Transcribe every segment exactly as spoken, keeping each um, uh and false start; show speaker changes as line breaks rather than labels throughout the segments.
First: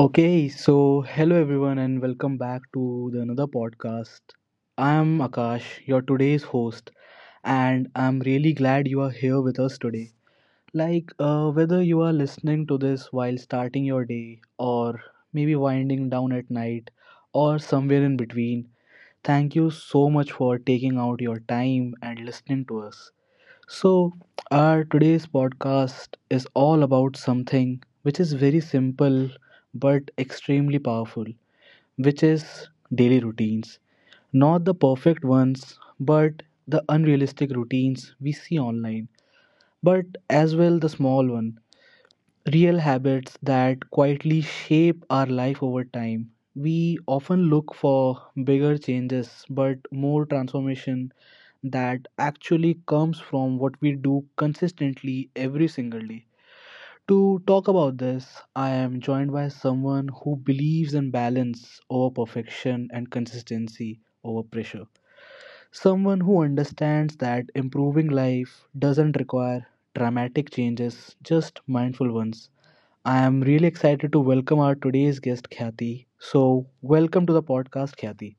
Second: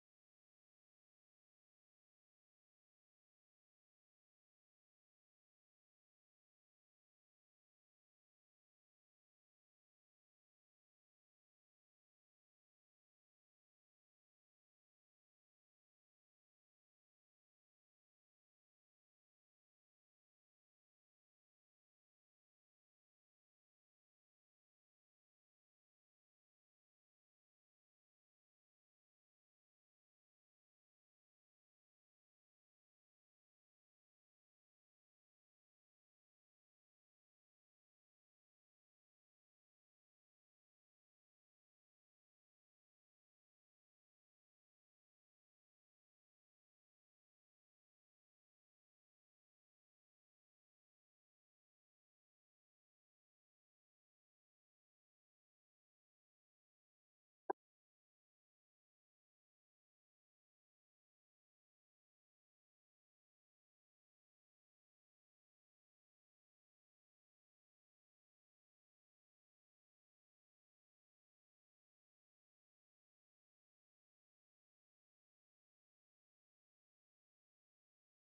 Okay, so hello everyone and welcome back to the another podcast. I'm Akash, your today's host, and I'm really glad you are here with us today. Like uh, whether you are listening to this while starting your day or maybe winding down at night or somewhere in between, thank you so much for taking out your time and listening to us. So, our today's podcast is all about something which is very simple but extremely powerful, which is daily routines. Not the perfect ones, but the unrealistic routines we see online, but as well the small one, real habits that quietly shape our life over time. We often look for bigger changes, but more transformation that actually comes from what we do consistently every single day. To talk about this, I am joined by someone who believes in balance over perfection and consistency over pressure. Someone who understands that improving life doesn't require dramatic changes, just mindful ones. I am really excited to welcome our today's guest, Khyati. So, welcome to the podcast, Khyati.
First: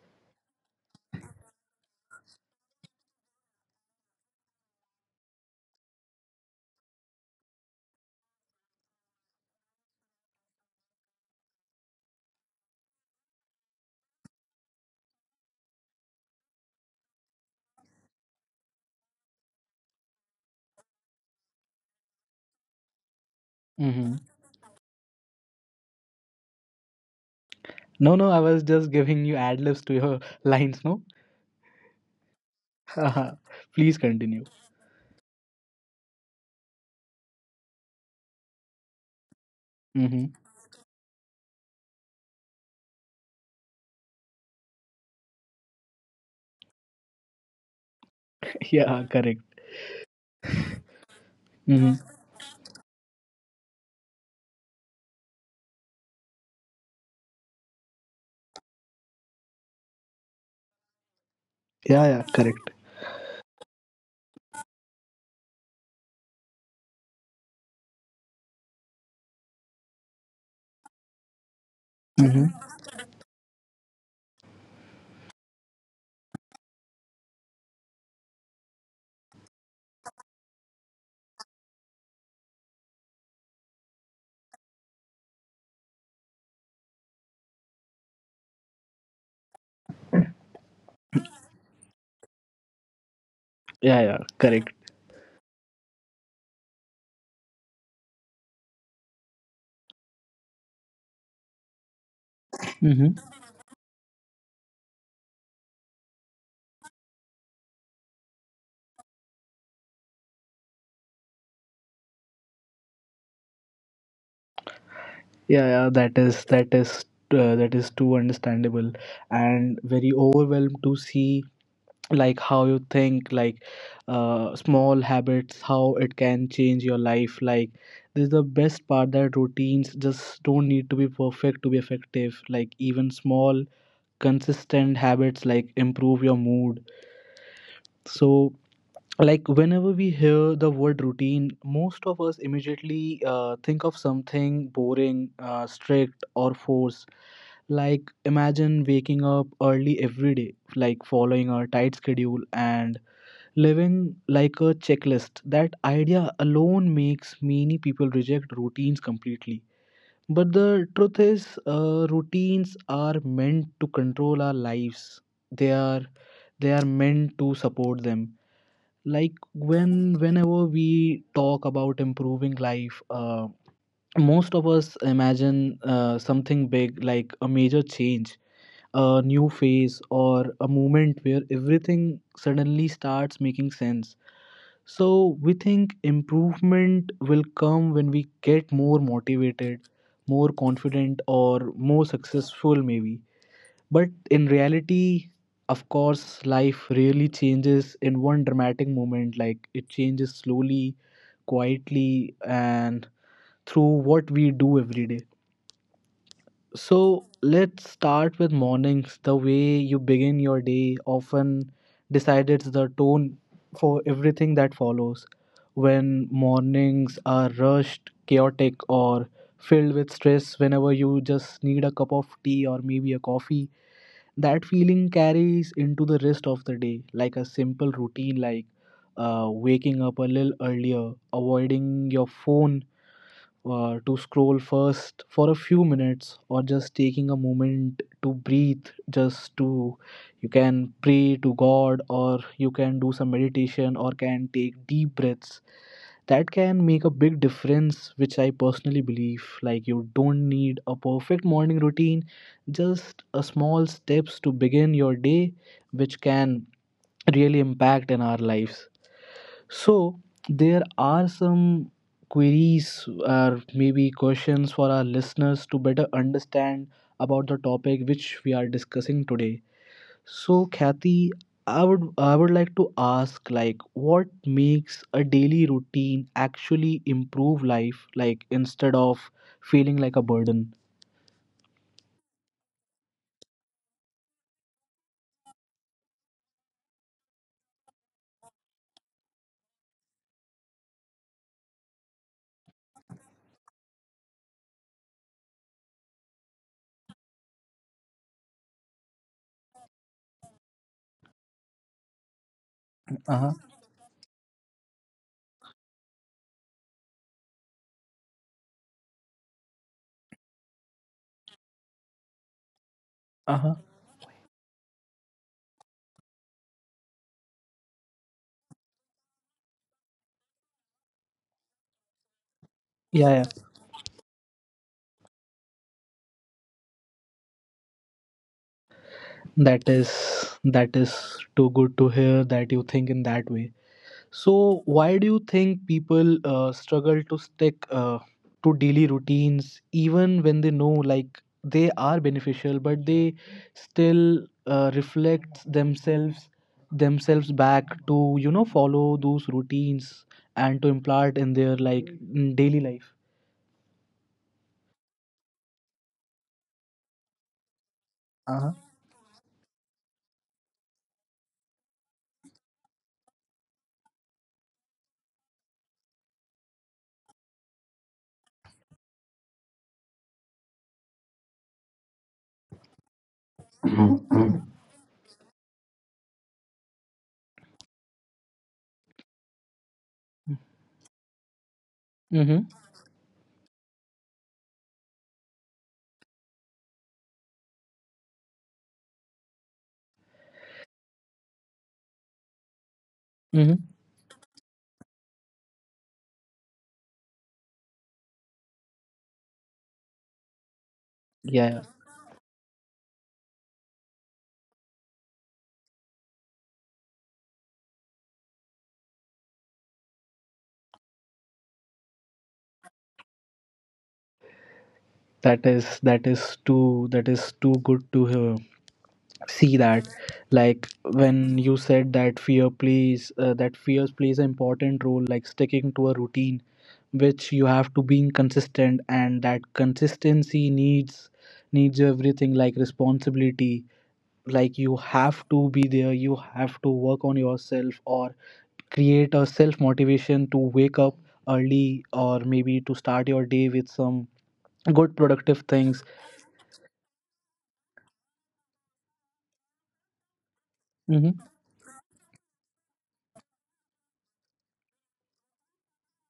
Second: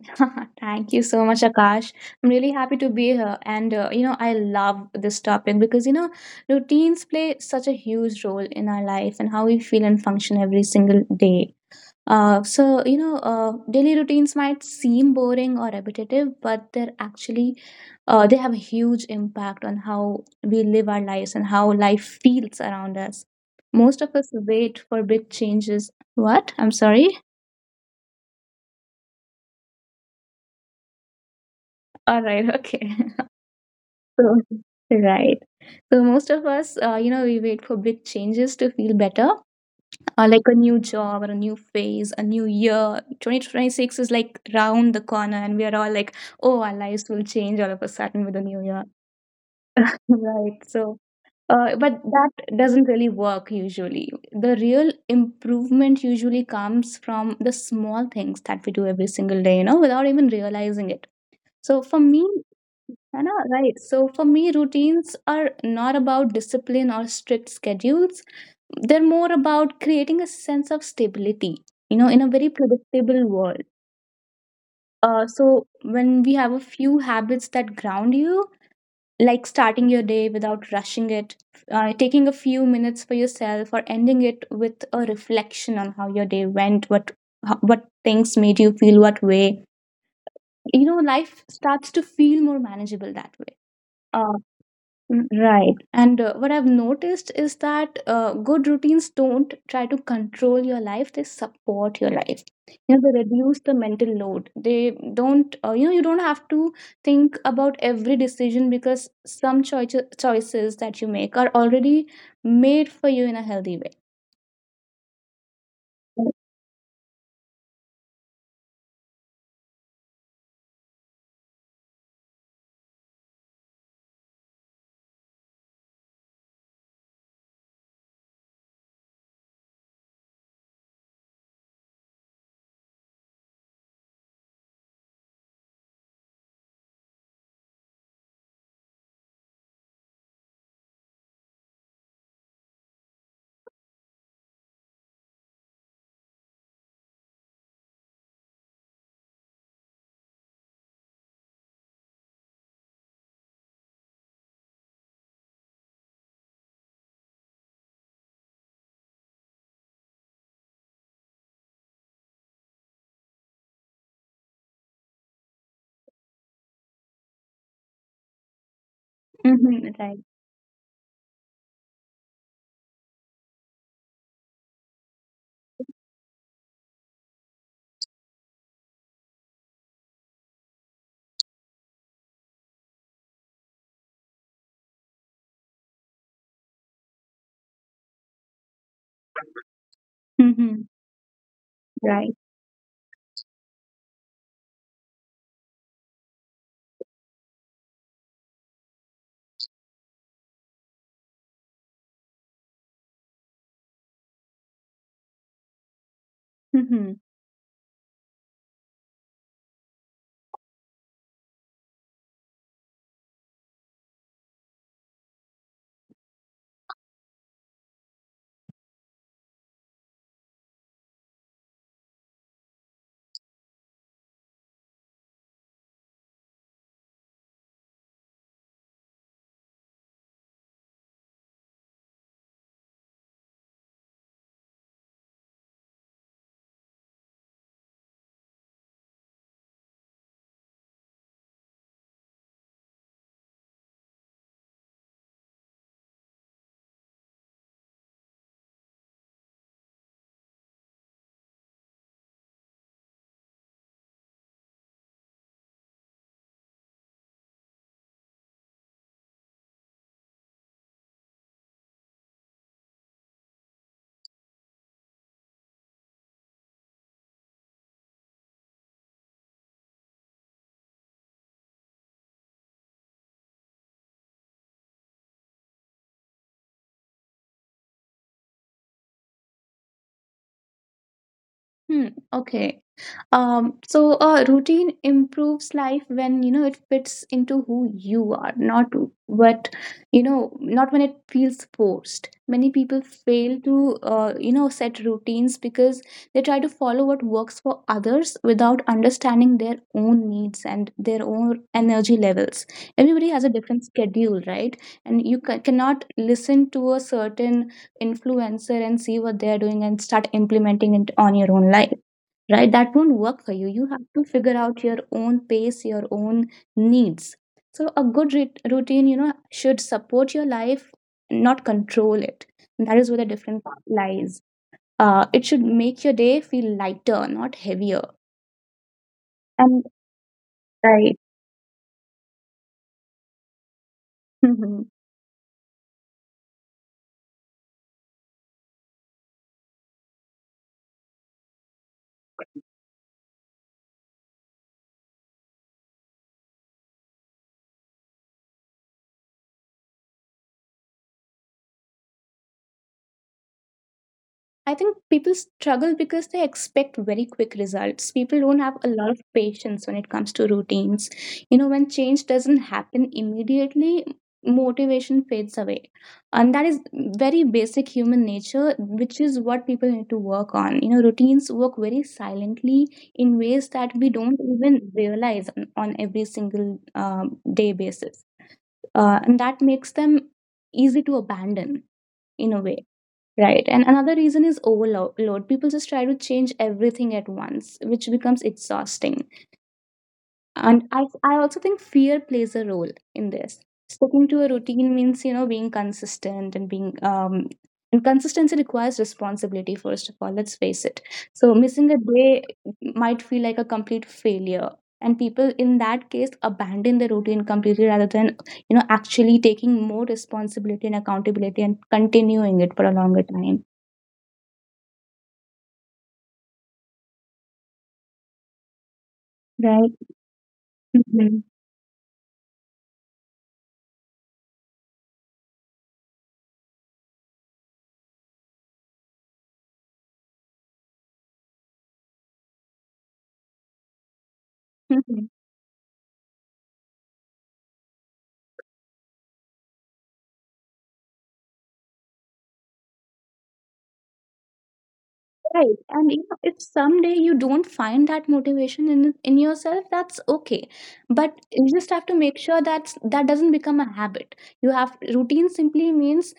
Thank you so much, Akash. I'm really happy to be here. And, uh, you know, I love this topic because, you know, routines play such a huge role in our life and how we feel and function every single day. Uh, so, you know, uh, daily routines might seem boring or repetitive, but they're actually, uh, they have a huge impact on how we live our lives and how life feels around us. Most of
Hmm.
us wait for big changes. What? I'm sorry.
No, no, I was just giving you ad libs to your lines, no?
All right. Okay.
uh Please
so,
continue.
right. So most of us, uh, you know, we wait for big changes to feel better, uh,
Mm-hmm.
like a new job or a new phase, a new year. twenty twenty-six is like round the corner, and we are all like, oh, our lives will change all of a sudden with the new year.
Yeah, correct.
Right. So, uh,
Mm-hmm.
but that doesn't really work usually. The real improvement usually comes from the small things that we do every single day, you know, without even realizing it. So for
Yeah, yeah,
me,
correct.
I know, right. So for me, routines are not about discipline or strict schedules. They're more about creating a sense of stability, you know, in a very
Mm-hmm.
predictable world. Uh, so when we have a few habits that ground you, like starting your day without rushing it, uh, taking a few minutes for yourself, or ending it with a reflection on how your day went, what ho- what things made you feel what way, you know, life starts to feel more manageable that way.
Yeah, yeah,
Uh,
correct.
n- right. And uh, what I've noticed is that uh, good routines don't try to control your life, they support your life. You know,
Mm-hmm.
they reduce the mental load. They don't, uh, you know, You don't have to think about every decision because some choices choices that you make are already made for you in a healthy way.
Yeah, yeah, that is that is uh, that is too understandable and very overwhelmed to see, like, how you think, like, uh, small habits, how it can change your life. Like, this is the best part, that routines just don't need to be perfect to be effective, like even small consistent habits, like, improve your mood. So, like, whenever we hear the word routine, most of us immediately uh, think of something boring, uh, strict, or forced. Like, imagine waking up early every day, like following a tight schedule and living like a checklist. That idea alone makes many people reject routines completely. But the truth is, uh, routines are meant to control our lives. They are they are meant to support them. Like,
Mm-hmm,
when
right.
whenever we talk about improving life, uh, most of us imagine uh, something big, like a major change, a new phase, or a moment where everything suddenly starts making sense. So we think improvement will come when we get more motivated, more
Mm-hmm,
confident, or more
right.
successful maybe. But in reality, of course, life really changes in one dramatic moment. Like, it changes slowly, quietly, and through what we do every day.
Mm-hmm.
So let's start with mornings. The way you begin your day often decides the tone for everything that follows. When mornings are rushed, chaotic, or filled with stress, whenever you just need a cup of tea or maybe a coffee, that feeling carries into the rest of the day. Like, a simple routine, like uh, waking up a little earlier, avoiding your phone uh, to scroll first for a few minutes, or just taking a moment to breathe, just to, you can pray to God, or you can do some meditation or can take deep breaths, that can make a big difference, which I personally believe. Like, you don't need a perfect morning routine, just a small steps to begin your day, which can really impact in our lives. So, there are some queries or maybe questions for our listeners to better understand about the topic which we are discussing today. So Kathy, I would I would like to ask, like, what makes a daily routine actually improve life, like, instead of feeling like a burden?
Hmm, okay. Um, so uh, routine improves life when you know it fits into who you are, not what you know, not when it feels forced. Many people fail to uh, you know set routines because they try to follow what works for others without understanding their own needs and their own energy levels. Everybody has a
Uh-huh.
different schedule, right? And you ca- cannot listen to a certain influencer and see what they are doing and start implementing it on your own life, right? That won't work for you.
Uh-huh.
You have to figure out your own pace, your own needs. So a good rit- routine, you know, should support your life, not control it. And that is where the
Yeah,
difference
yeah.
lies. Uh, it should make your day feel lighter, not heavier. And
That is that
right.
is too good to hear that you think in that way. So, why do you think people uh, struggle to stick, uh, to daily routines even when they know, like, they are beneficial, but they still uh, reflect themselves themselves back to, you know follow those routines and to implant in their, like, mm, daily life.
I think people struggle because they expect very quick results. People don't have
Uh-huh.
a lot of patience when it comes to routines. You know, when change doesn't happen immediately, motivation fades away. And that is very basic human nature, which is what people need to work on. You know, routines work very silently in ways that we don't
Mm-hmm.
even realize on, on every single um, day basis. Uh, and that makes them easy to abandon in a
Mm-hmm.
way. Right. And another reason is overload. People just try to change everything at once, which becomes exhausting. And I, I also think fear plays a role in this. Sticking to a routine means, you know, being consistent and being, um, and consistency requires responsibility, first of all, let's face it. So
Yeah,
missing
yeah.
a day might feel like a complete failure. And people in that case abandon the routine completely rather than, you know, actually taking more responsibility and accountability and continuing it for a longer time.
that is that is too that is too good to hear. See
Right.
that, like,
Mhm.
when you said that fear plays, uh, that fears plays an important role, like sticking to a routine, which you have to being consistent, and that consistency needs needs everything, like responsibility. Like, you
Mhm.
have to be there, you have to work on yourself or create a self motivation to wake up early or maybe to start your day with some good productive
Right. And
things.
you know, if someday you don't find that motivation in in yourself, that's okay. But
Mm-hmm.
you just have to make sure that that doesn't become a habit. You have routine simply means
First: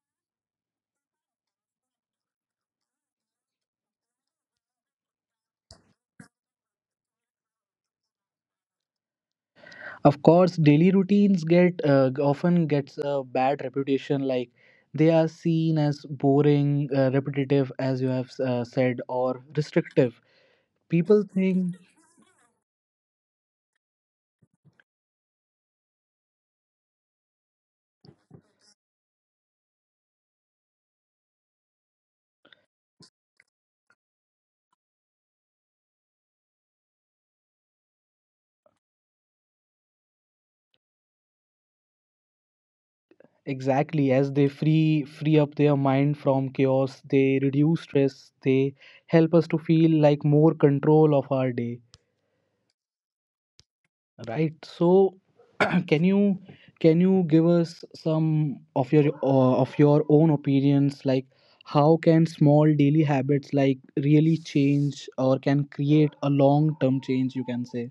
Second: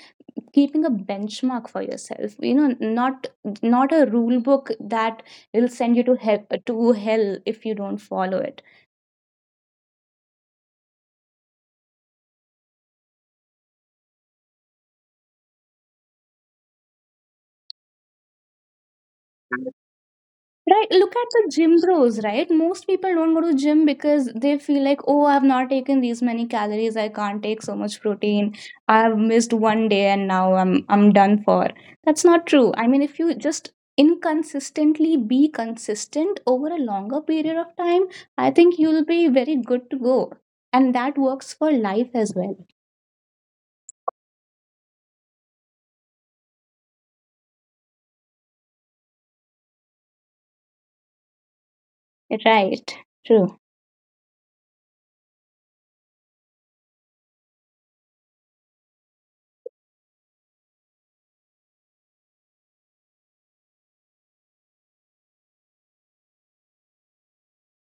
keeping a benchmark for yourself. You know, not not a rule book that will send you to hell to hell if you don't follow it.
Of course, daily routines get, uh, often gets a bad reputation, like they are seen as boring, uh, repetitive, as you have uh, said, or restrictive.
Right, look
People
at the
think
gym bros, right? Most people don't go to gym because they feel like, oh, I've not taken these many calories, I can't take so much protein. I've missed one day and now I'm I'm done for. That's not true. I mean, if you just inconsistently be consistent over a longer period of time, I think you'll be very good to go. And that works for life as well.
exactly as they free free up their mind from chaos, they reduce stress, they help us to feel like more control of our day.
Right. True.
Right. So, can you can you give us some of your uh, of your own opinions, like how can small daily habits, like, really change or can create a long term change? You can say.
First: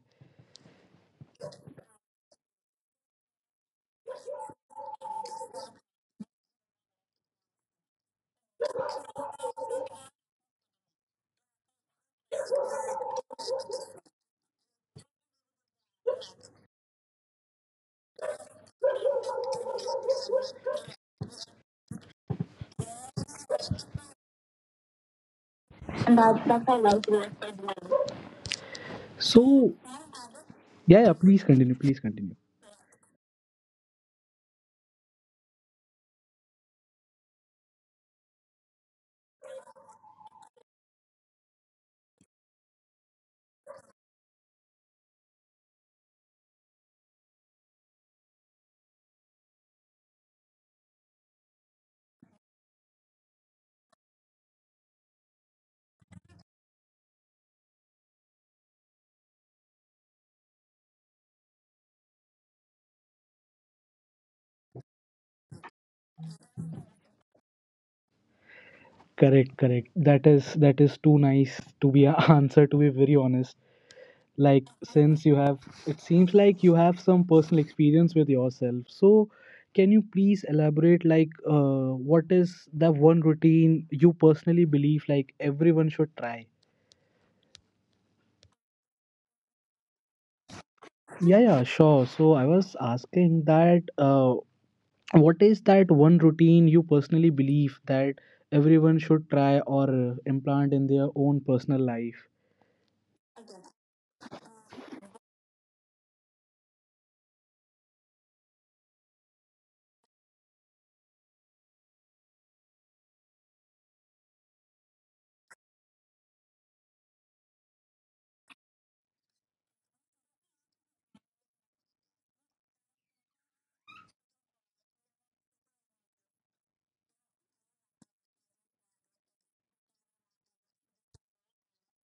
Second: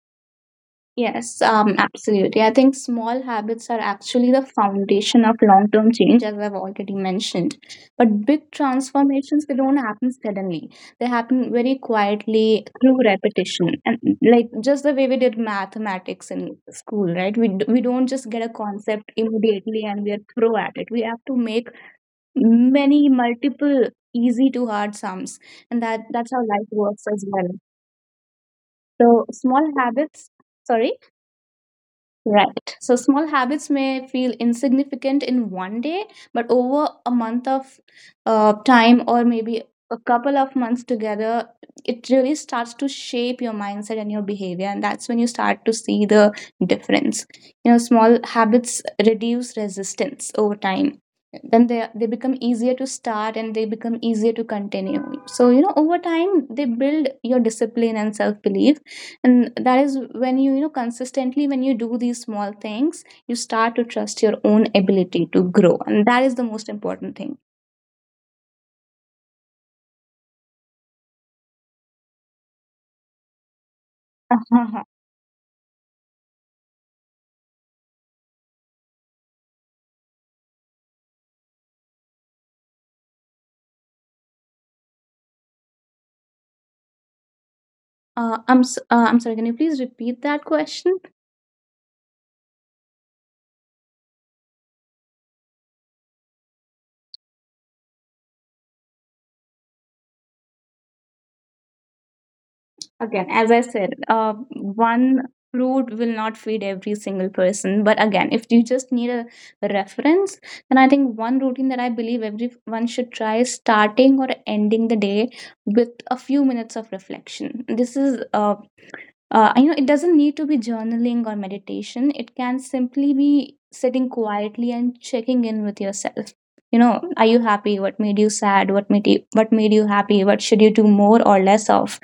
Yes, um, absolutely. I think small habits are actually the foundation of long term change, as I've already mentioned. But big transformations, they don't happen suddenly, they happen very quietly through repetition. And like just the way we did mathematics in school, right? We, d- we don't just get a concept immediately and we are pro at it. We have to make many, multiple easy to hard sums. And that,
And
that's how
that,
life
that's I like
works as
that
well.
as well.
So, small
So,
habits, sorry.
yeah, yeah. Please continue. Please continue.
Right. So small habits may feel insignificant in one day, but over a month of uh, time or maybe a couple of months together, it really starts to shape your mindset and your behavior. And that's when you start to see the difference. You know, small habits reduce resistance over time. Then they, they become easier to start and they become easier to continue. So, you know, over time, they build your discipline and self belief. And that is when you you know, consistently, when you do these small things, you start to trust your own ability to grow. And that is the most important thing.
Correct, correct. That is that is too nice to be an answer. To be very honest, like,
Uh-huh.
since you have it seems like you have some personal experience with yourself, so can you please elaborate, like, uh, what is the one routine you personally believe, like, everyone should try.
uh, i'm s- uh, I'm sorry, can you please repeat that question?
Yeah, yeah, sure, so I was asking that, uh, what is that one routine you personally believe that everyone should try or uh, implant in their own personal life.
Again as I said, uh, one fruit will not feed every single person. But again, if you just need a reference, then I think one routine that I believe everyone should try is starting or ending the day with a few minutes of reflection. This is uh, uh, You know, it doesn't need to be journaling or meditation. It can simply be sitting quietly and checking in with yourself. You know, are you happy, what made you sad, what made you what made you happy, what should you do more or less of.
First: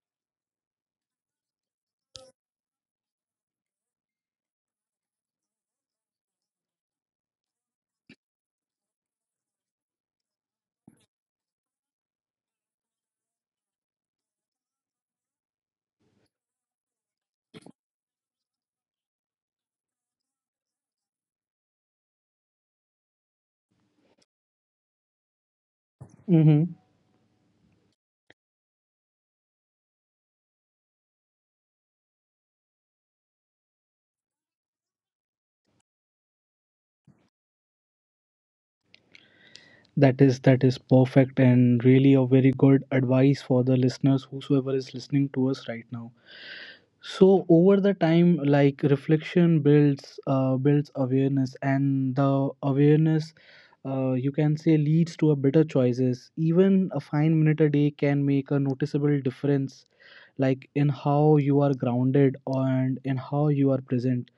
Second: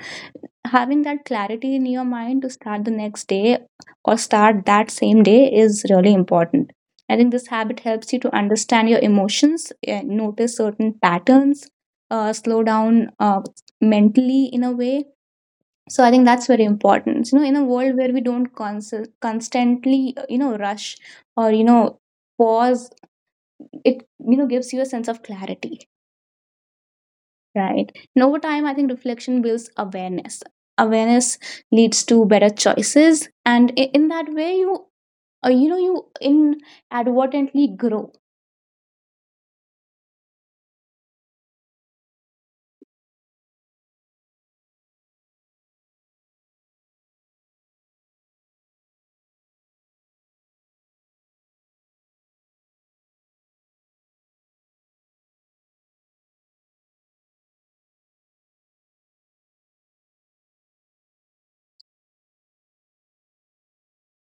Having that clarity in your mind to start the next day or start that same day is really important. I think this habit helps you to understand your emotions eh, notice certain patterns, uh, slow down uh, mentally in a way. So I think that's very important. You know, in a world where we don't cons- constantly, uh, you know rush or you know, pause, it you know gives you a sense of clarity.
Mm-hmm.
Right. And over time, I think reflection builds awareness. Awareness leads to better choices. And i- in that way you, uh, you know you inadvertently grow.
That is that is perfect and really a very good advice for the listeners whosoever is listening to us right now. So over the time, like, reflection builds uh, builds awareness, and the awareness, uh, you can say, leads to a better choices. Even a five minute a day can make a noticeable difference, like in how you are grounded and in how you are present.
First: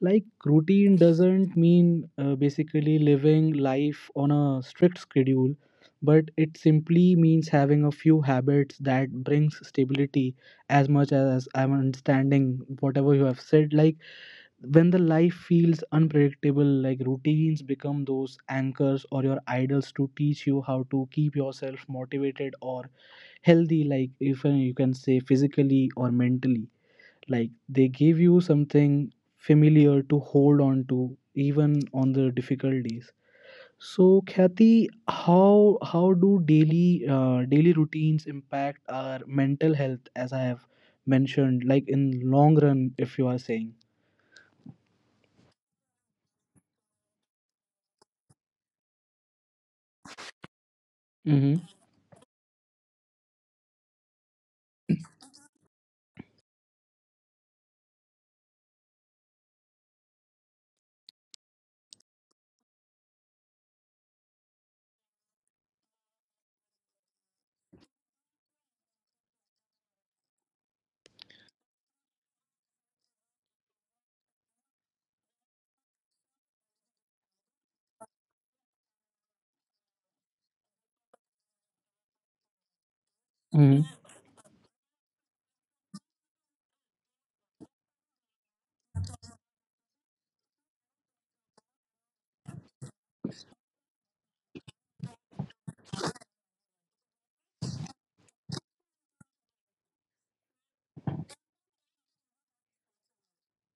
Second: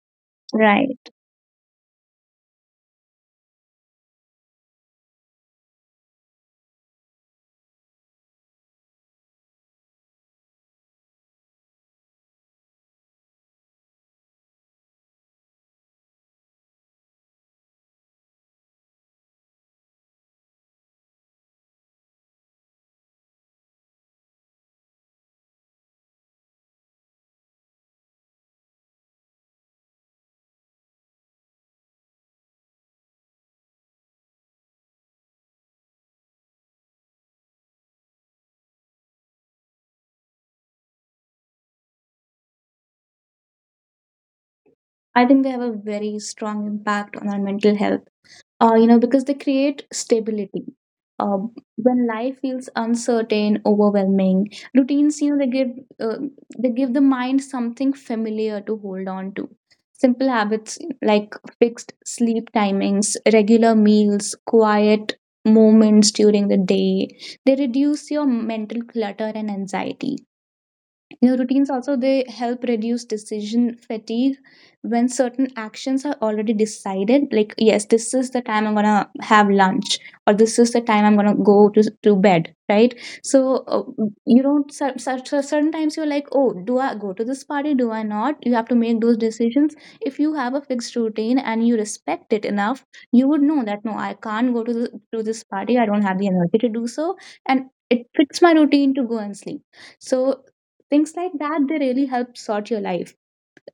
Like, routine
Right.
doesn't mean, uh, basically, living life on a strict schedule, but it simply means having a few habits that brings stability. As much as I'm understanding whatever you have said, like when the life feels unpredictable, like routines become those anchors or your idols to teach you how to keep yourself motivated or healthy, like if uh, you can say, physically or mentally, like they give you something familiar to hold on to even on the difficult days. So Kathy, how how do daily, uh, daily routines impact our mental health, as I have mentioned, like in long run, if you are saying?
I think they have a very strong impact on our mental health. Uh, you know, because they create stability. Um,
Mm-hmm.
when life feels uncertain, overwhelming, routines, you know, they give uh, they give the mind something familiar to hold on to. Simple habits like fixed sleep timings, regular meals, quiet moments during the day, they reduce your mental clutter and anxiety. You know, routines also they help reduce decision fatigue when certain actions are already decided. Like, yes, this is the time I'm gonna have lunch, or this is the time I'm gonna go to to bed, right? So uh, you don't. Cer- cer- cer- Certain times you're like, oh, do I go to this party? Do I not? You have to make those decisions. If you have a fixed routine and you respect it enough, you would know that no, I can't go to the, to this party. I don't have the energy to do so, and it fits my routine to go and sleep. So things like that, they really help sort your life.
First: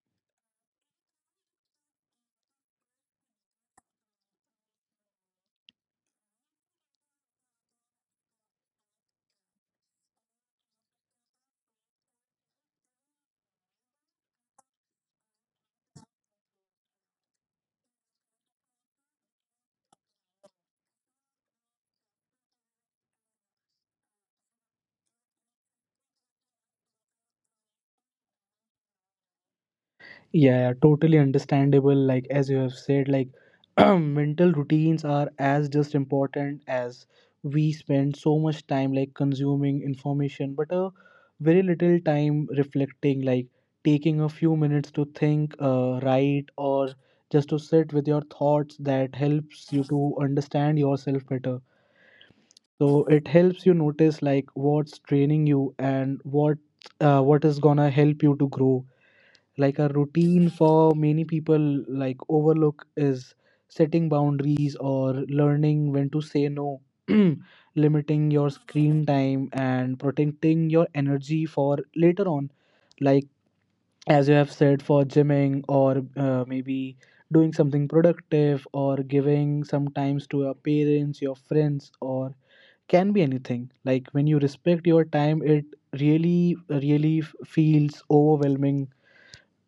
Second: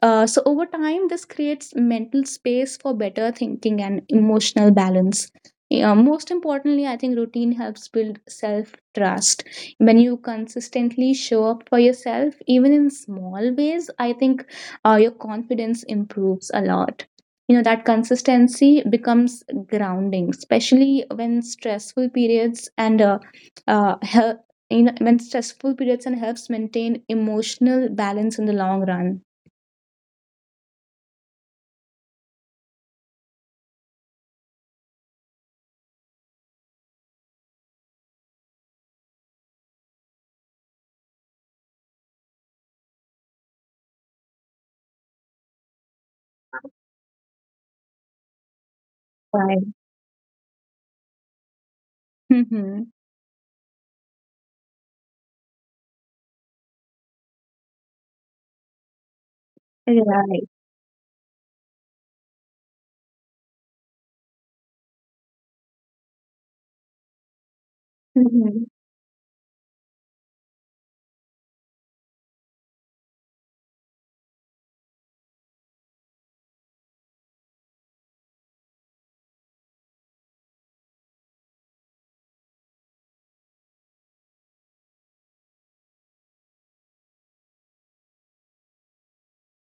Uh, so over time, this creates mental space for better thinking and emotional balance. Yeah, most importantly, I think routine helps build self trust. When you consistently show up for yourself, even in small ways, I think uh, your confidence improves a lot. You know, that consistency becomes grounding, especially when stressful periods and uh, uh, help, you know, when stressful periods and helps maintain emotional balance in the long run.
Yeah, totally understandable. Like, as you have said, like, mental routines are as just important as, we spend so much time, like, consuming information, but a very little time reflecting. Like, taking a few minutes to think, uh, write, or just to sit with your thoughts, that helps you to understand yourself better.
Mhm.
So it helps you notice, like, what's training you and what uh, what is gonna help you to grow. Like, a
Right.
routine for many people, like, overlook is setting boundaries or learning when to say no, limiting your
Mhm.
screen time and protecting your energy for later on. Like, as you have said, for gymming or uh, maybe doing something productive, or giving some times to your parents, your friends, or can be anything. Like, when you respect your time, it really really f- feels overwhelming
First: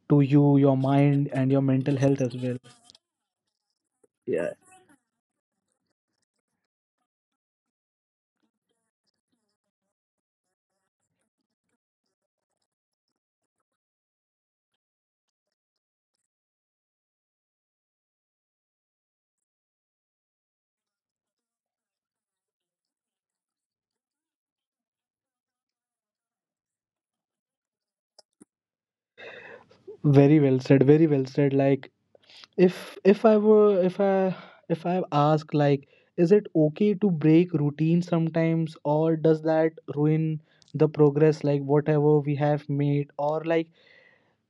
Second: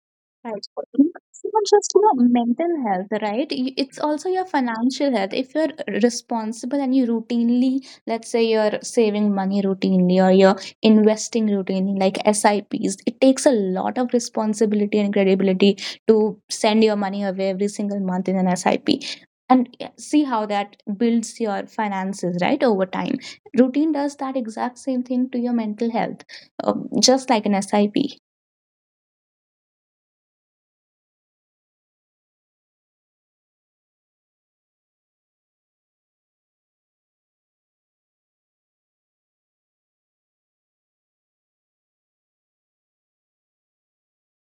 to
Right.
you, your mind,
It's
and your
not just
mental
your
health as well.
mental health, right? Y- It's also your
Yeah,
financial health. If you're responsible and you routinely, let's say you're saving money routinely or you're investing routinely, like S I Ps, it takes a lot of responsibility and credibility to send your money away every single month in an S I P. And yeah, see how that builds your finances, right? Over time. Routine does that exact same thing to your mental health, um, just like an S I P.
very well said. Very well said. Like, if if I were if I if I ask, like, is it okay to break routine sometimes, or does that ruin the progress? Like whatever we have made, or like,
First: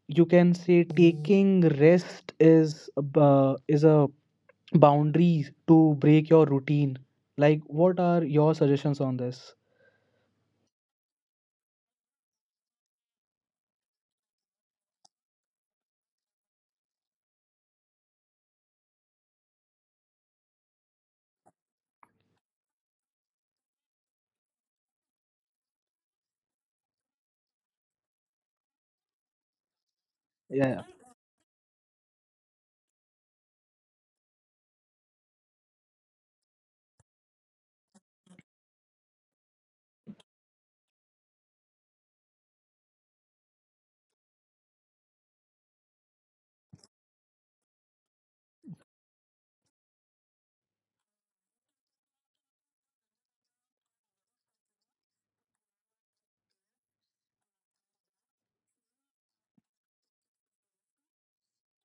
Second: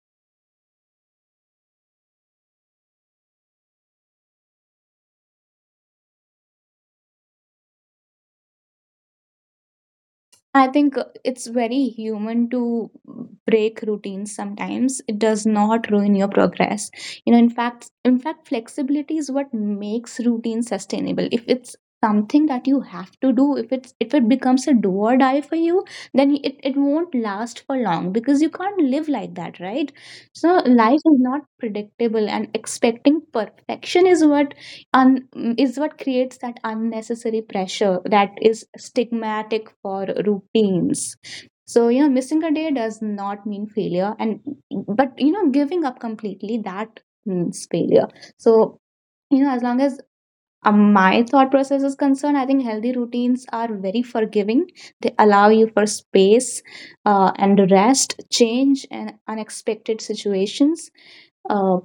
you can say, taking rest is a is a boundary to break your routine. Like, what are your suggestions on this?
I think uh, it's very human to break routines sometimes. It does not ruin your progress. You know, in fact, in fact, flexibility is what makes routine sustainable. If it's something that you have to do, if it's if it becomes a do or die for you, then it, it won't last for long because you can't live like that, right? So life is not predictable, and expecting perfection is what un- is what creates that unnecessary pressure that is stigmatic for routines. So, you know, missing a day does not mean failure, and but you know giving up completely, that means failure. So, you know, as long as um, my thought process is concerned, I think healthy routines are very forgiving. They allow you for space uh, and rest, change, and unexpected situations. Uh,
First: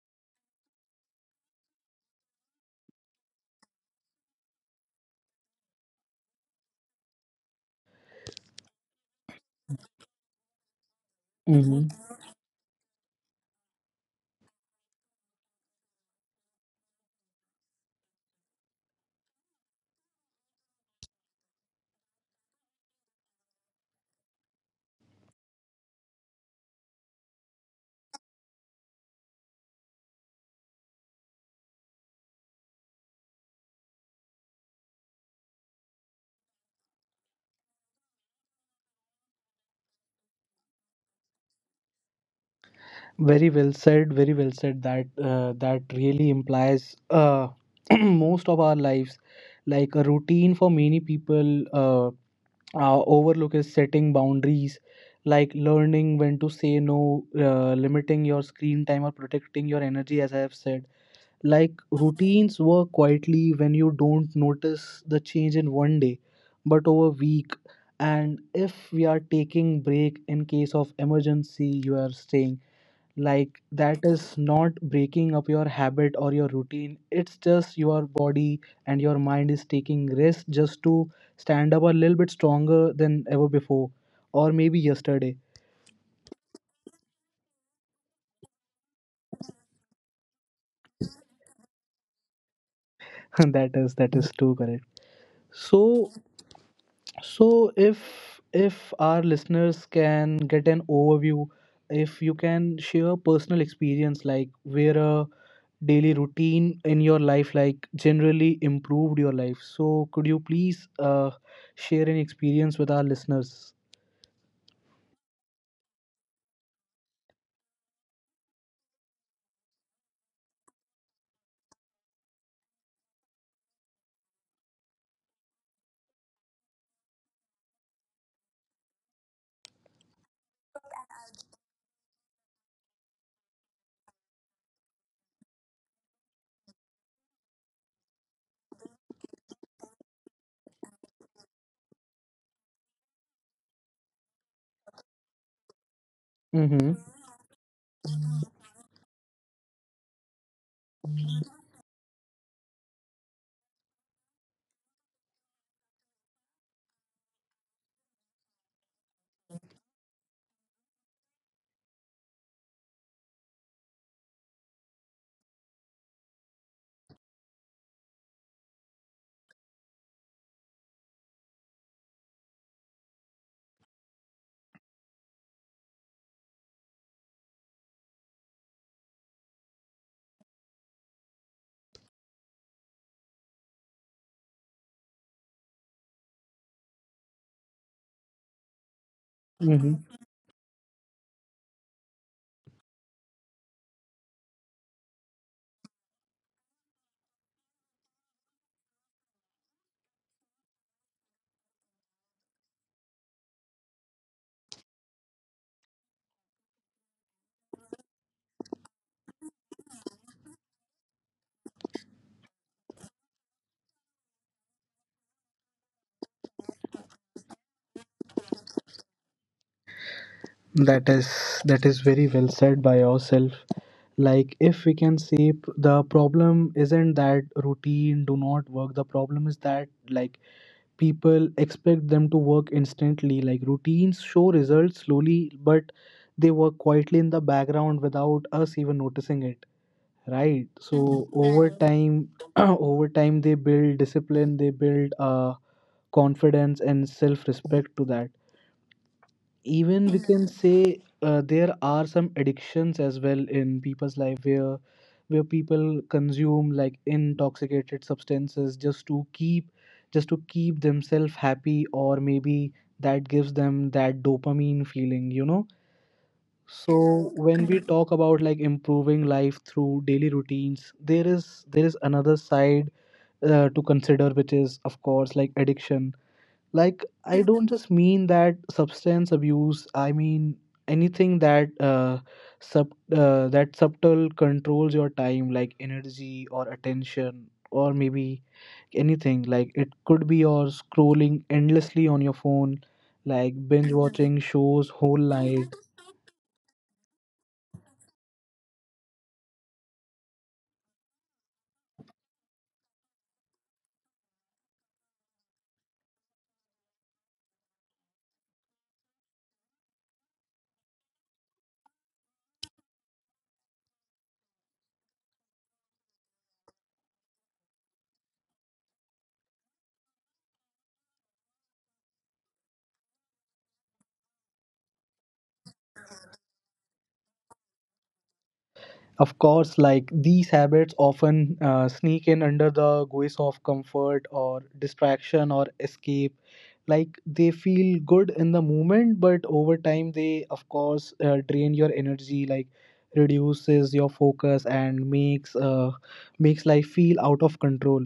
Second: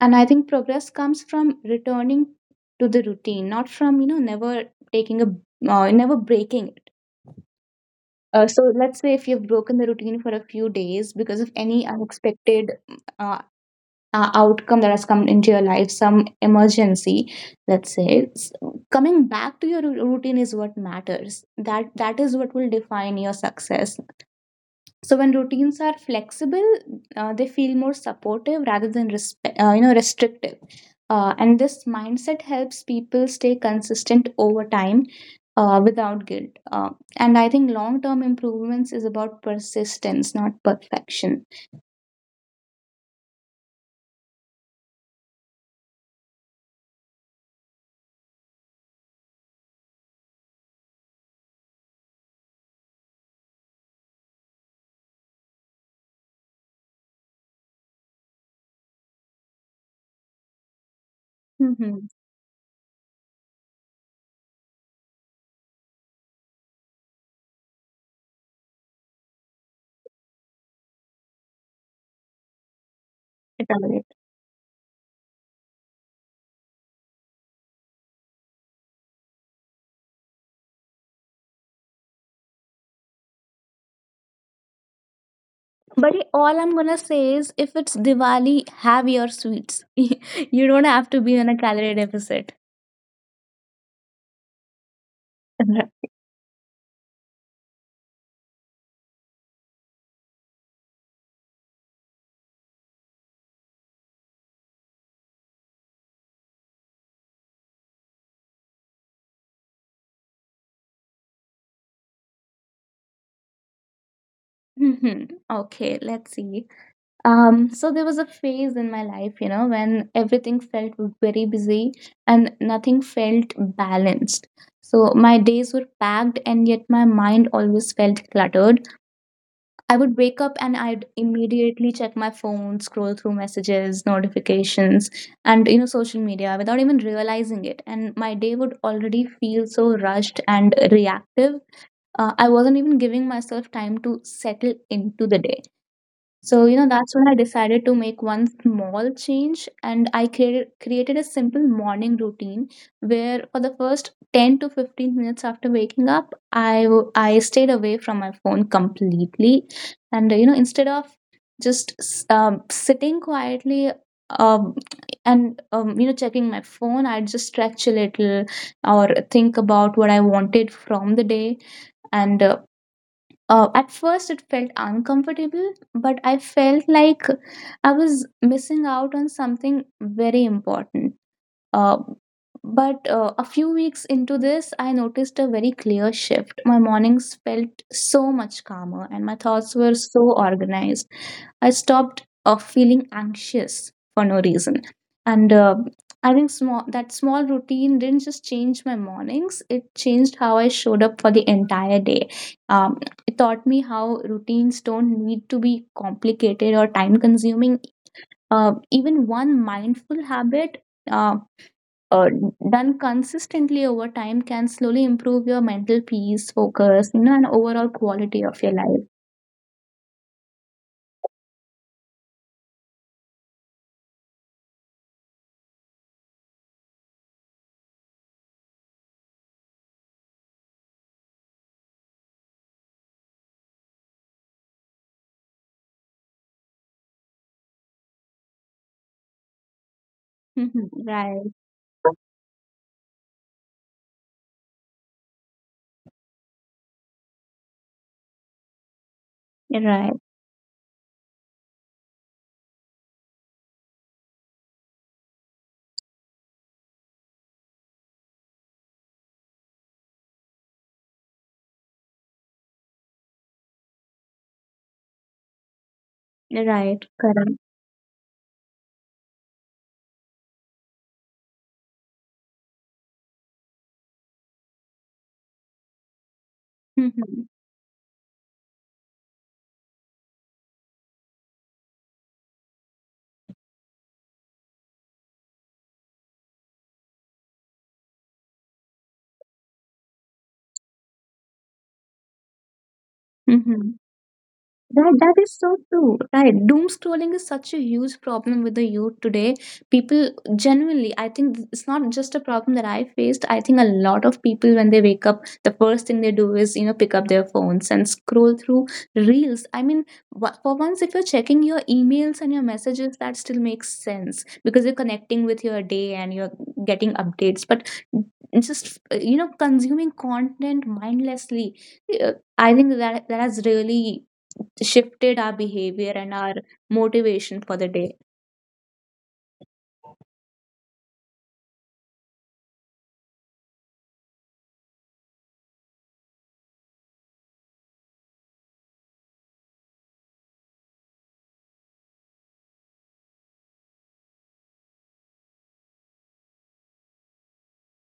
and I think progress comes from returning to the routine, not from you know never taking a uh, never breaking it. Uh, so let's say if you've broken the routine for a few days because of
Yeah.
any unexpected uh, uh, outcome that has come into your life, some emergency, let's say. s- Coming back to your ru- routine is what matters. That that is what will define your success. So when routines are flexible, uh, they feel more supportive rather than respe- uh, you know restrictive. Uh, and this mindset helps people stay consistent over time uh, without guilt. Uh, and I think long term improvements is about persistence, not perfection.
Very well said. Very well said. That uh, that really implies, uh, most of our lives, like a routine for many people. Uh, our overlook is setting boundaries, like learning when to say no, uh, limiting your screen time, or protecting your energy. As I have said, like
Mm-hmm.
routines work quietly when you don't notice the change in one day, but over week. And if we are taking break in case of emergency, you are staying, like, that is not breaking up your habit or your routine, it's just your body and your mind is taking risks just to stand up a little bit stronger than ever before or maybe yesterday.
But all I'm gonna say is, if it's Diwali, have your sweets. You don't have to be on a calorie deficit.
that is that is too correct. So so, if if our listeners can get an overview, if you can share personal experience, like where a daily routine in your life, like, generally improved your life, so could you please uh, share an experience with our listeners.
Mhm. Okay, let's see. Um, so there was a phase in my life, you know, when everything felt very busy and nothing felt balanced. So my days were packed, and yet my mind always felt cluttered. I would wake up, and I'd immediately check my phone, scroll through messages, notifications, and, you know, social media without even realizing it. And my day would already feel so rushed and reactive. Uh, I wasn't even giving myself time to settle into the day. So, you know,
Mm-hmm.
that's when I decided to make one small change, and I created created a simple morning routine where, for the first ten to fifteen minutes after waking up, I w- I stayed away from my phone completely. And uh, you know, instead of just s- um, sitting quietly, um, and um, you know, checking my phone, I'd just stretch a little or think about what I wanted from the day. And uh, uh, At first, it felt uncomfortable, but I felt like I was missing out on something very important. Uh, but uh, A few weeks into this, I noticed a very clear shift. My mornings felt so much calmer and my thoughts were
Mm-hmm.
so organized. I stopped uh, feeling anxious for no reason. And uh, I think small, that small routine didn't just change my mornings, it changed how I showed up for the entire day. Um, it taught me how routines don't need to be complicated or time consuming. Uh, even one mindful habit, Uh, uh, done consistently over time, can slowly improve your mental peace, focus, you know, and overall quality of your life.
That is that is very well said by yourself. Like, if we can say p- the problem isn't that routine do not work. The problem is that, like, people expect them to work instantly. Like routines show results slowly, but they work quietly in the background without us even noticing it. Right,
Mhm.
so
Right,
over time over time they build discipline, they build uh, confidence and self respect to that
right,
even we can say uh, there are some addictions as well in people's life where where people consume like intoxicated substances just to keep just to keep themselves happy, or maybe that gives them that dopamine feeling, you know so
right, correct.
when we talk about like improving life through daily routines, there is there is another side uh, to consider, which is of course like addiction. Like I
Mm-hmm.
don't just mean that substance abuse. I mean anything that uh, sub uh, that subtle controls your time, like energy or attention, or maybe anything. Like it could be your scrolling endlessly on your phone, like binge watching shows
That
whole
that is so
night.
true. Right. Doom scrolling is such a huge problem with the youth today. People genuinely, I think th- it's not just a problem that I faced. I think a lot of people, when they wake up, the first thing they do is, you know, pick up their phones and scroll through reels. I mean, wha- for once, if you're checking your emails and your messages, that still makes sense because you're connecting with your day and you're getting updates. But just uh, you know, consuming content mindlessly, uh, I think that that has really shifted our behavior and our motivation for the day.
Of course, like these habits often uh, sneak in under the guise of comfort or distraction or escape. Like they feel good in the moment, but over time, they of course uh, drain your energy, like reduces your focus and makes uh, makes life feel out of control.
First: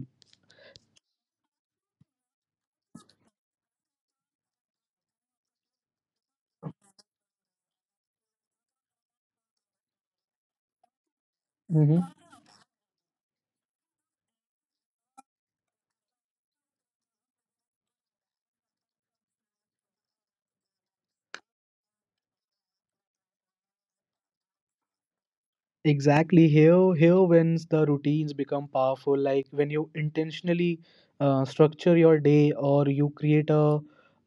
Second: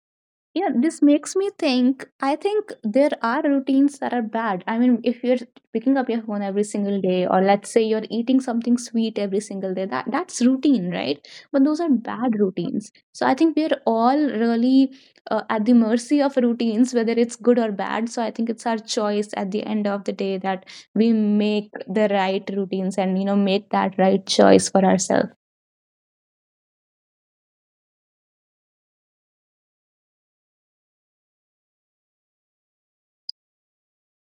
Yeah, this makes me think. I think there are routines that are bad. I mean, if you're picking up your phone every single day, or let's say you're eating something sweet every single day, that that's routine, right? But those are bad routines. So I think we're all really uh, at the mercy of routines, whether it's good or bad. So I think it's our choice at the end of the day that we make the right routines, and, you know, make that right choice for
Exactly. Here, here, when the routines become powerful, like when you intentionally uh, structure your day, or you create a,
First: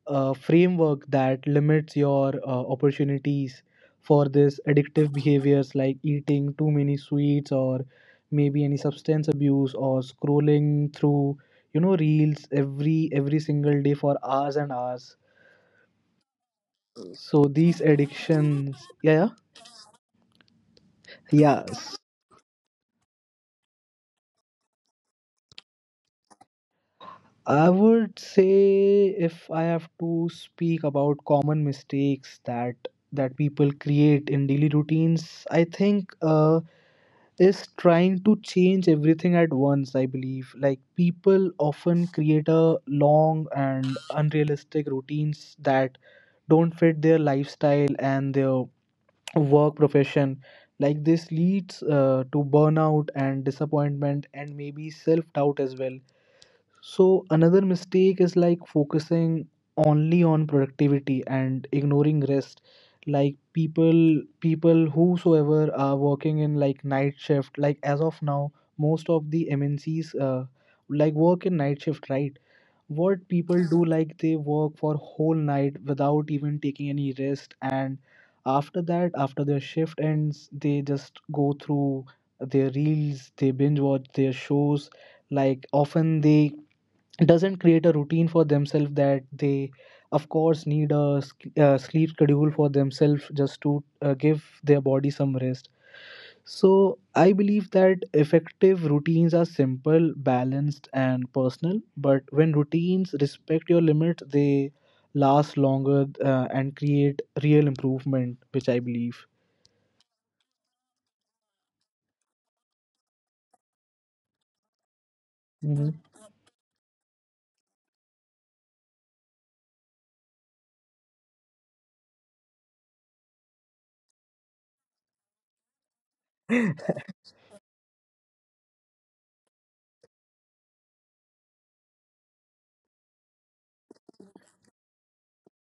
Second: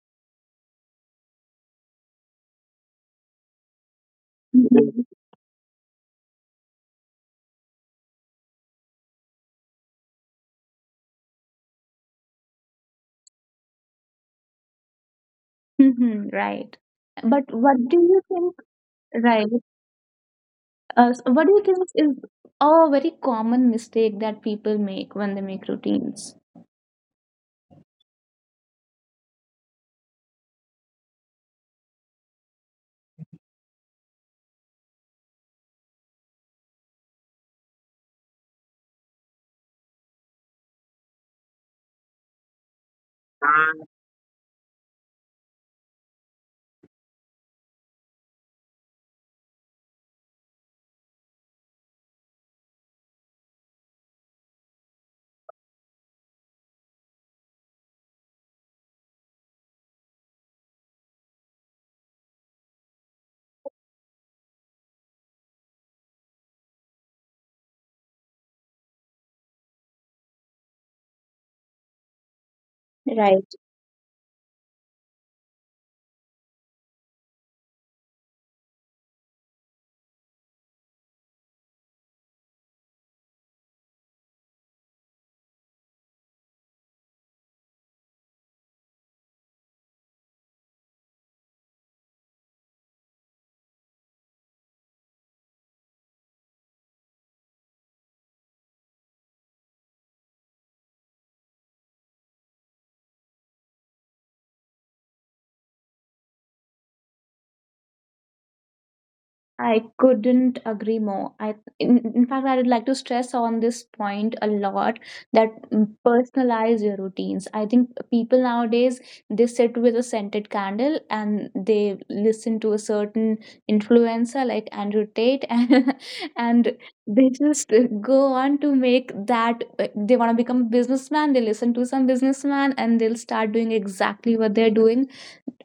a framework that limits your uh, opportunities for this
ourselves.
addictive behaviors, like eating too many sweets, or maybe any substance abuse, or scrolling through, you know, reels every every single day for hours and hours.
Mhm, right.
So
But what
these
do you think,
addictions, yeah, yeah.
right? Uh, so what do you
Yeah,
think is a very common mistake that people make when they make routines?
I would say if I have to speak about common mistakes that that people create in daily routines, I think uh, is trying to change everything at once. I believe like people often create a long and unrealistic routines that don't fit their lifestyle and their work profession. Like this leads uh, to burnout and disappointment and maybe self doubt as well. So another mistake is like focusing only on productivity and ignoring rest. Like people people whosoever are working in like night shift, like as of now, most of the M N Cs uh, like work in night shift, right? What
Right.
people do like they work for whole night without even taking any rest, and after that, after their shift ends, they just go through their reels, they binge watch their shows, like often they doesn't create a routine for themselves that they of course need a sk- uh, sleep schedule for themselves, just to uh, give their body some rest. So I believe that effective routines are simple, balanced and personal, but when routines respect your limits they last longer uh, and create real improvement, which I believe.
I couldn't agree more. I, in, in fact, I would like to stress on this point a lot that mm, personalize your routines. I think people nowadays, they sit with a scented candle and they listen to a certain influencer like Andrew Tate, and,
Hmm.
and they just go on to make that. Like, they want to become a businessman. They listen to some businessman and they'll start doing exactly what they're doing.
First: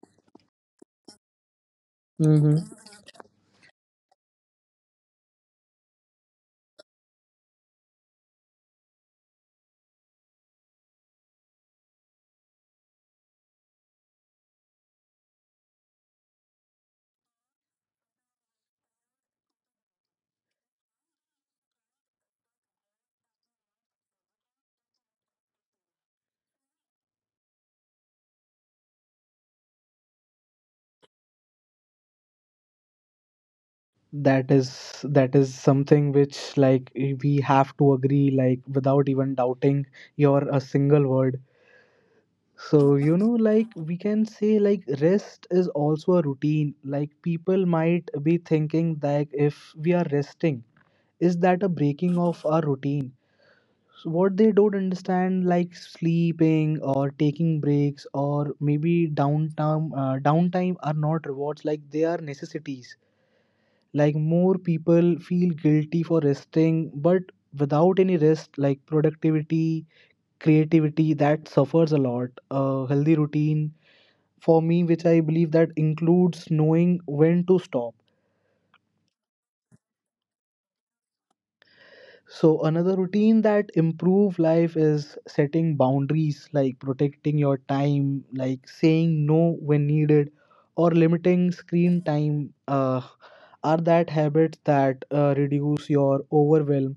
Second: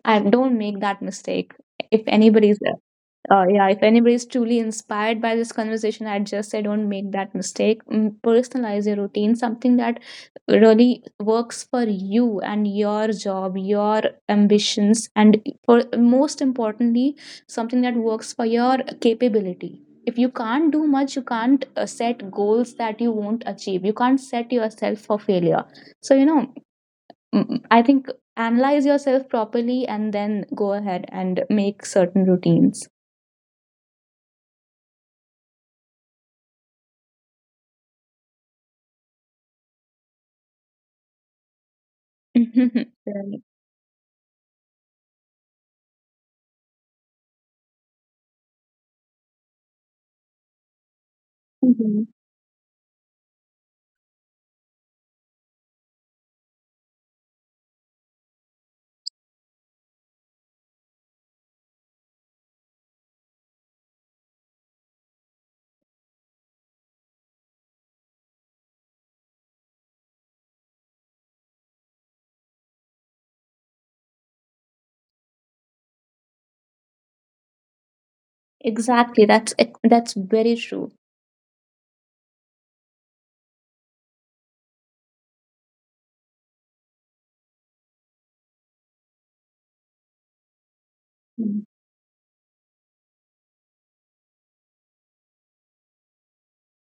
I don't make that mistake. If anybody's uh, yeah, if anybody is truly inspired by this conversation, I'd just say, don't make that mistake. Mm, Personalize your routine, something that really works for you and your job, your ambitions, and, for, most importantly, something that works for your capability. If you can't do much, you can't uh, set goals that you won't achieve. You can't set yourself for failure. So, you know, mm, mm, I think analyze yourself properly and then go ahead and make certain routines.
that is that is something which like we have to agree, like without even doubting your a single word.
Mhm.
So you know,
Right.
like we can say like rest is also a routine. Like people might be thinking that if we are resting, is that a
Mhm.
breaking of our routine? So what they don't understand, like sleeping or taking breaks or maybe downtime, uh, downtime are not rewards, like they are necessities. Like more people feel guilty for resting, but without any rest, like productivity, creativity, that suffers a lot. A healthy routine for me, which I believe, that includes knowing when to stop.
Exactly. That's ex- that's very true.
So another routine that improve life is setting boundaries, like protecting your time, like saying no when needed or limiting
Mm.
screen time uh, are that habits that uh, reduce your overwhelm.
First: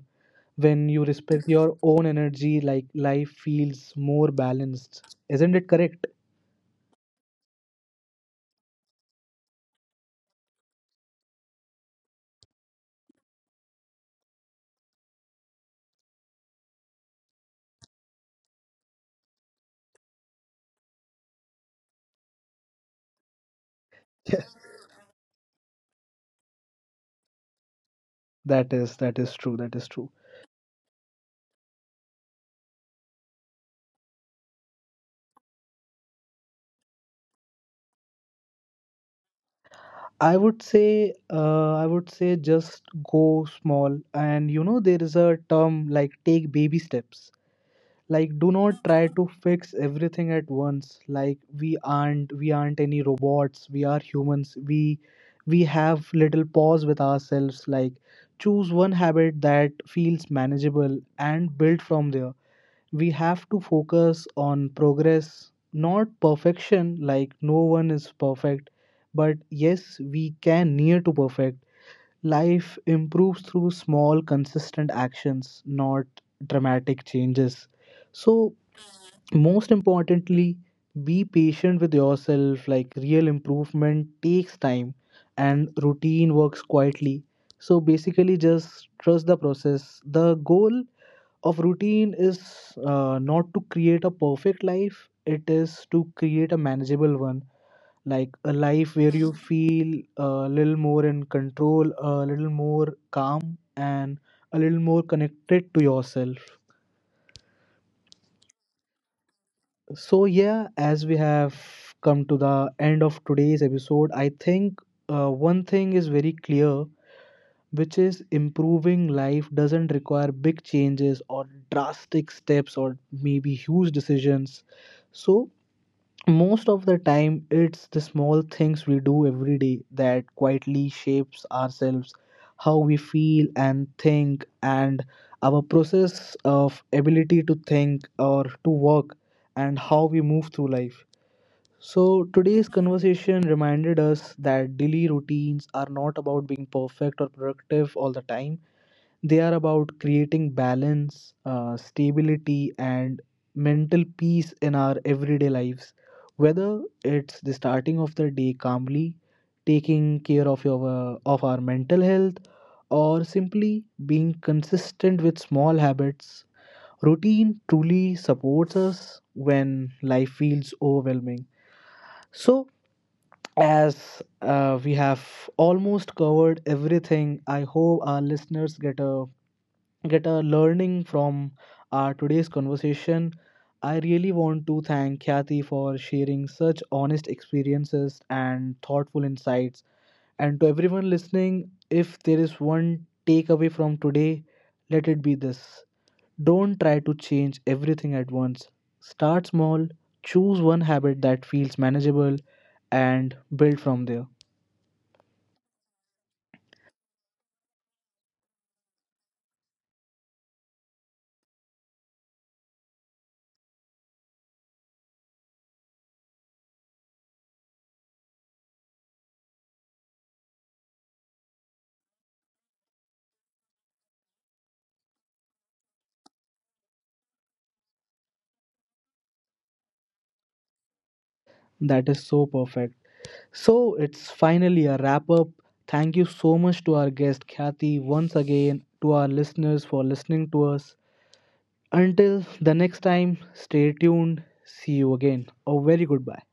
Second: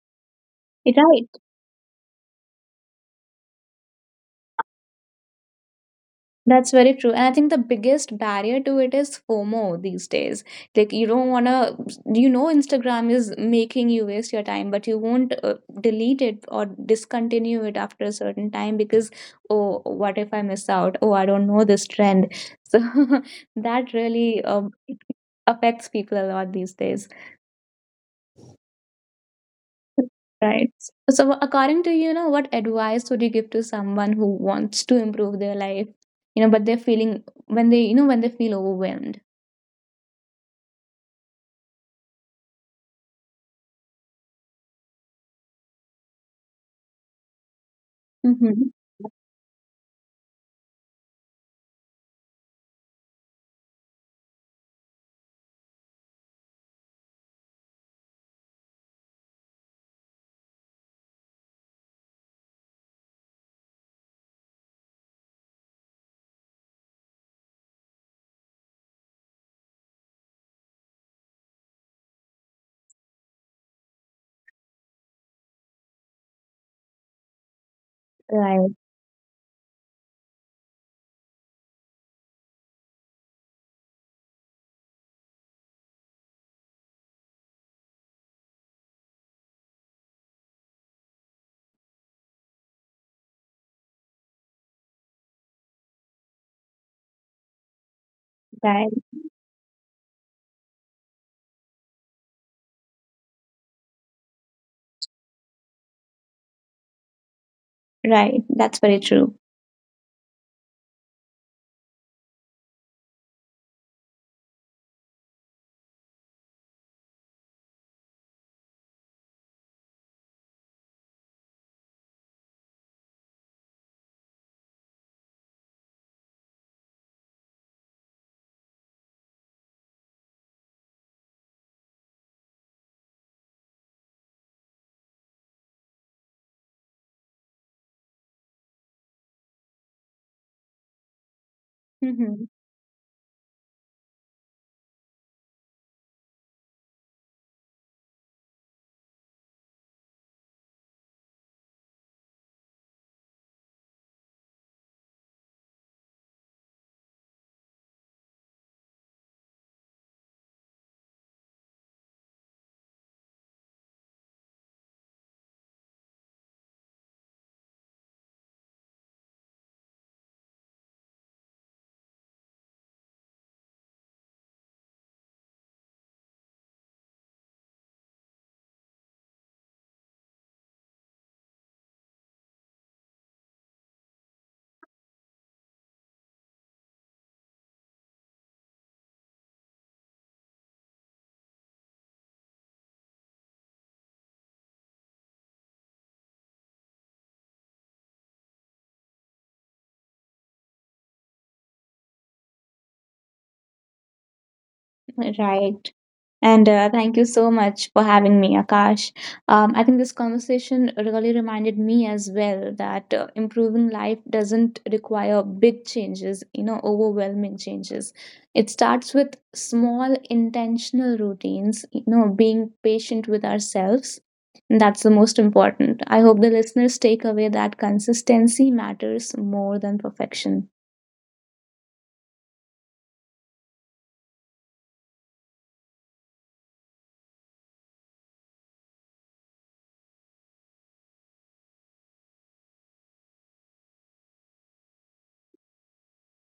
When you
Right.
respect your own energy, like life feels more balanced, isn't it correct?
That's very true. And I think the biggest barrier to it is FOMO these days. Like, you don't want to, you know, Instagram is making you waste your time, but you won't uh, delete it or discontinue it after a certain time because, oh, what if I miss out? Oh, I don't know this trend. So that really
Yes.
um, affects people a lot these days.
that is that is true, that is true.
Right. So, according to you, you know, what advice would you give to someone who wants to improve their life, you know, but they're feeling, when they, you know, when they feel overwhelmed?
I would say uh, i would say just go small, and you know there is a term like take baby steps. Like do
Mm-hmm.
not try to fix everything at once, like we aren't we aren't any robots, we are humans, we we have little pause with ourselves. Like choose one habit that feels manageable and build from there. We have to focus on progress, not perfection, like no one is perfect, but yes, we can near to perfect. Life improves through small, consistent actions, not dramatic changes. So,
Right,
most importantly, be patient with yourself. Like, real improvement takes time, and routine works quietly. So, basically, just trust the process. The goal of routine is uh, not to create a perfect life, it is to create a manageable one. Like a
right,
life where you feel a little more in control, a little more calm, and a little more connected to yourself.
right. That's very true.
So yeah, as we have come to the end of today's episode, I think uh, one thing is very clear, which is improving life doesn't require big changes or drastic steps or maybe huge decisions. So most of the time it's the small things we do every day that quietly shapes ourselves, how we feel and think, and our process of ability to think or to work, and how we move through life. So,
Mm-hmm.
today's conversation reminded us that daily routines are not about being perfect or productive all the time. They are about creating balance, uh, stability, and mental peace in our everyday lives. Whether it's the starting of the day calmly, taking care of your of our mental health, or simply being consistent with small habits, routine truly supports us when life feels overwhelming. So, as uh, we have almost covered everything, I hope our listeners get a get a learning from our today's conversation. I really want to thank Khyati for sharing such honest experiences and thoughtful insights. And to everyone listening, if there is one takeaway from today, let it be this. Don't try to change everything at once. Start small, choose one habit that feels manageable, and build from there.
Right. And uh, thank you so much for having me, Akash. Um, I think this conversation really reminded me as well that uh, improving life doesn't require big changes, you know, overwhelming changes. It starts with small, intentional routines, you know, being patient with ourselves. And that's the most important. I hope the listeners take away that consistency matters more than perfection.
That is so perfect. So it's finally a wrap up. Thank you so much to our guest Kathy once again, to our listeners for listening to us. Until the next time, stay tuned. See you again. A very goodbye.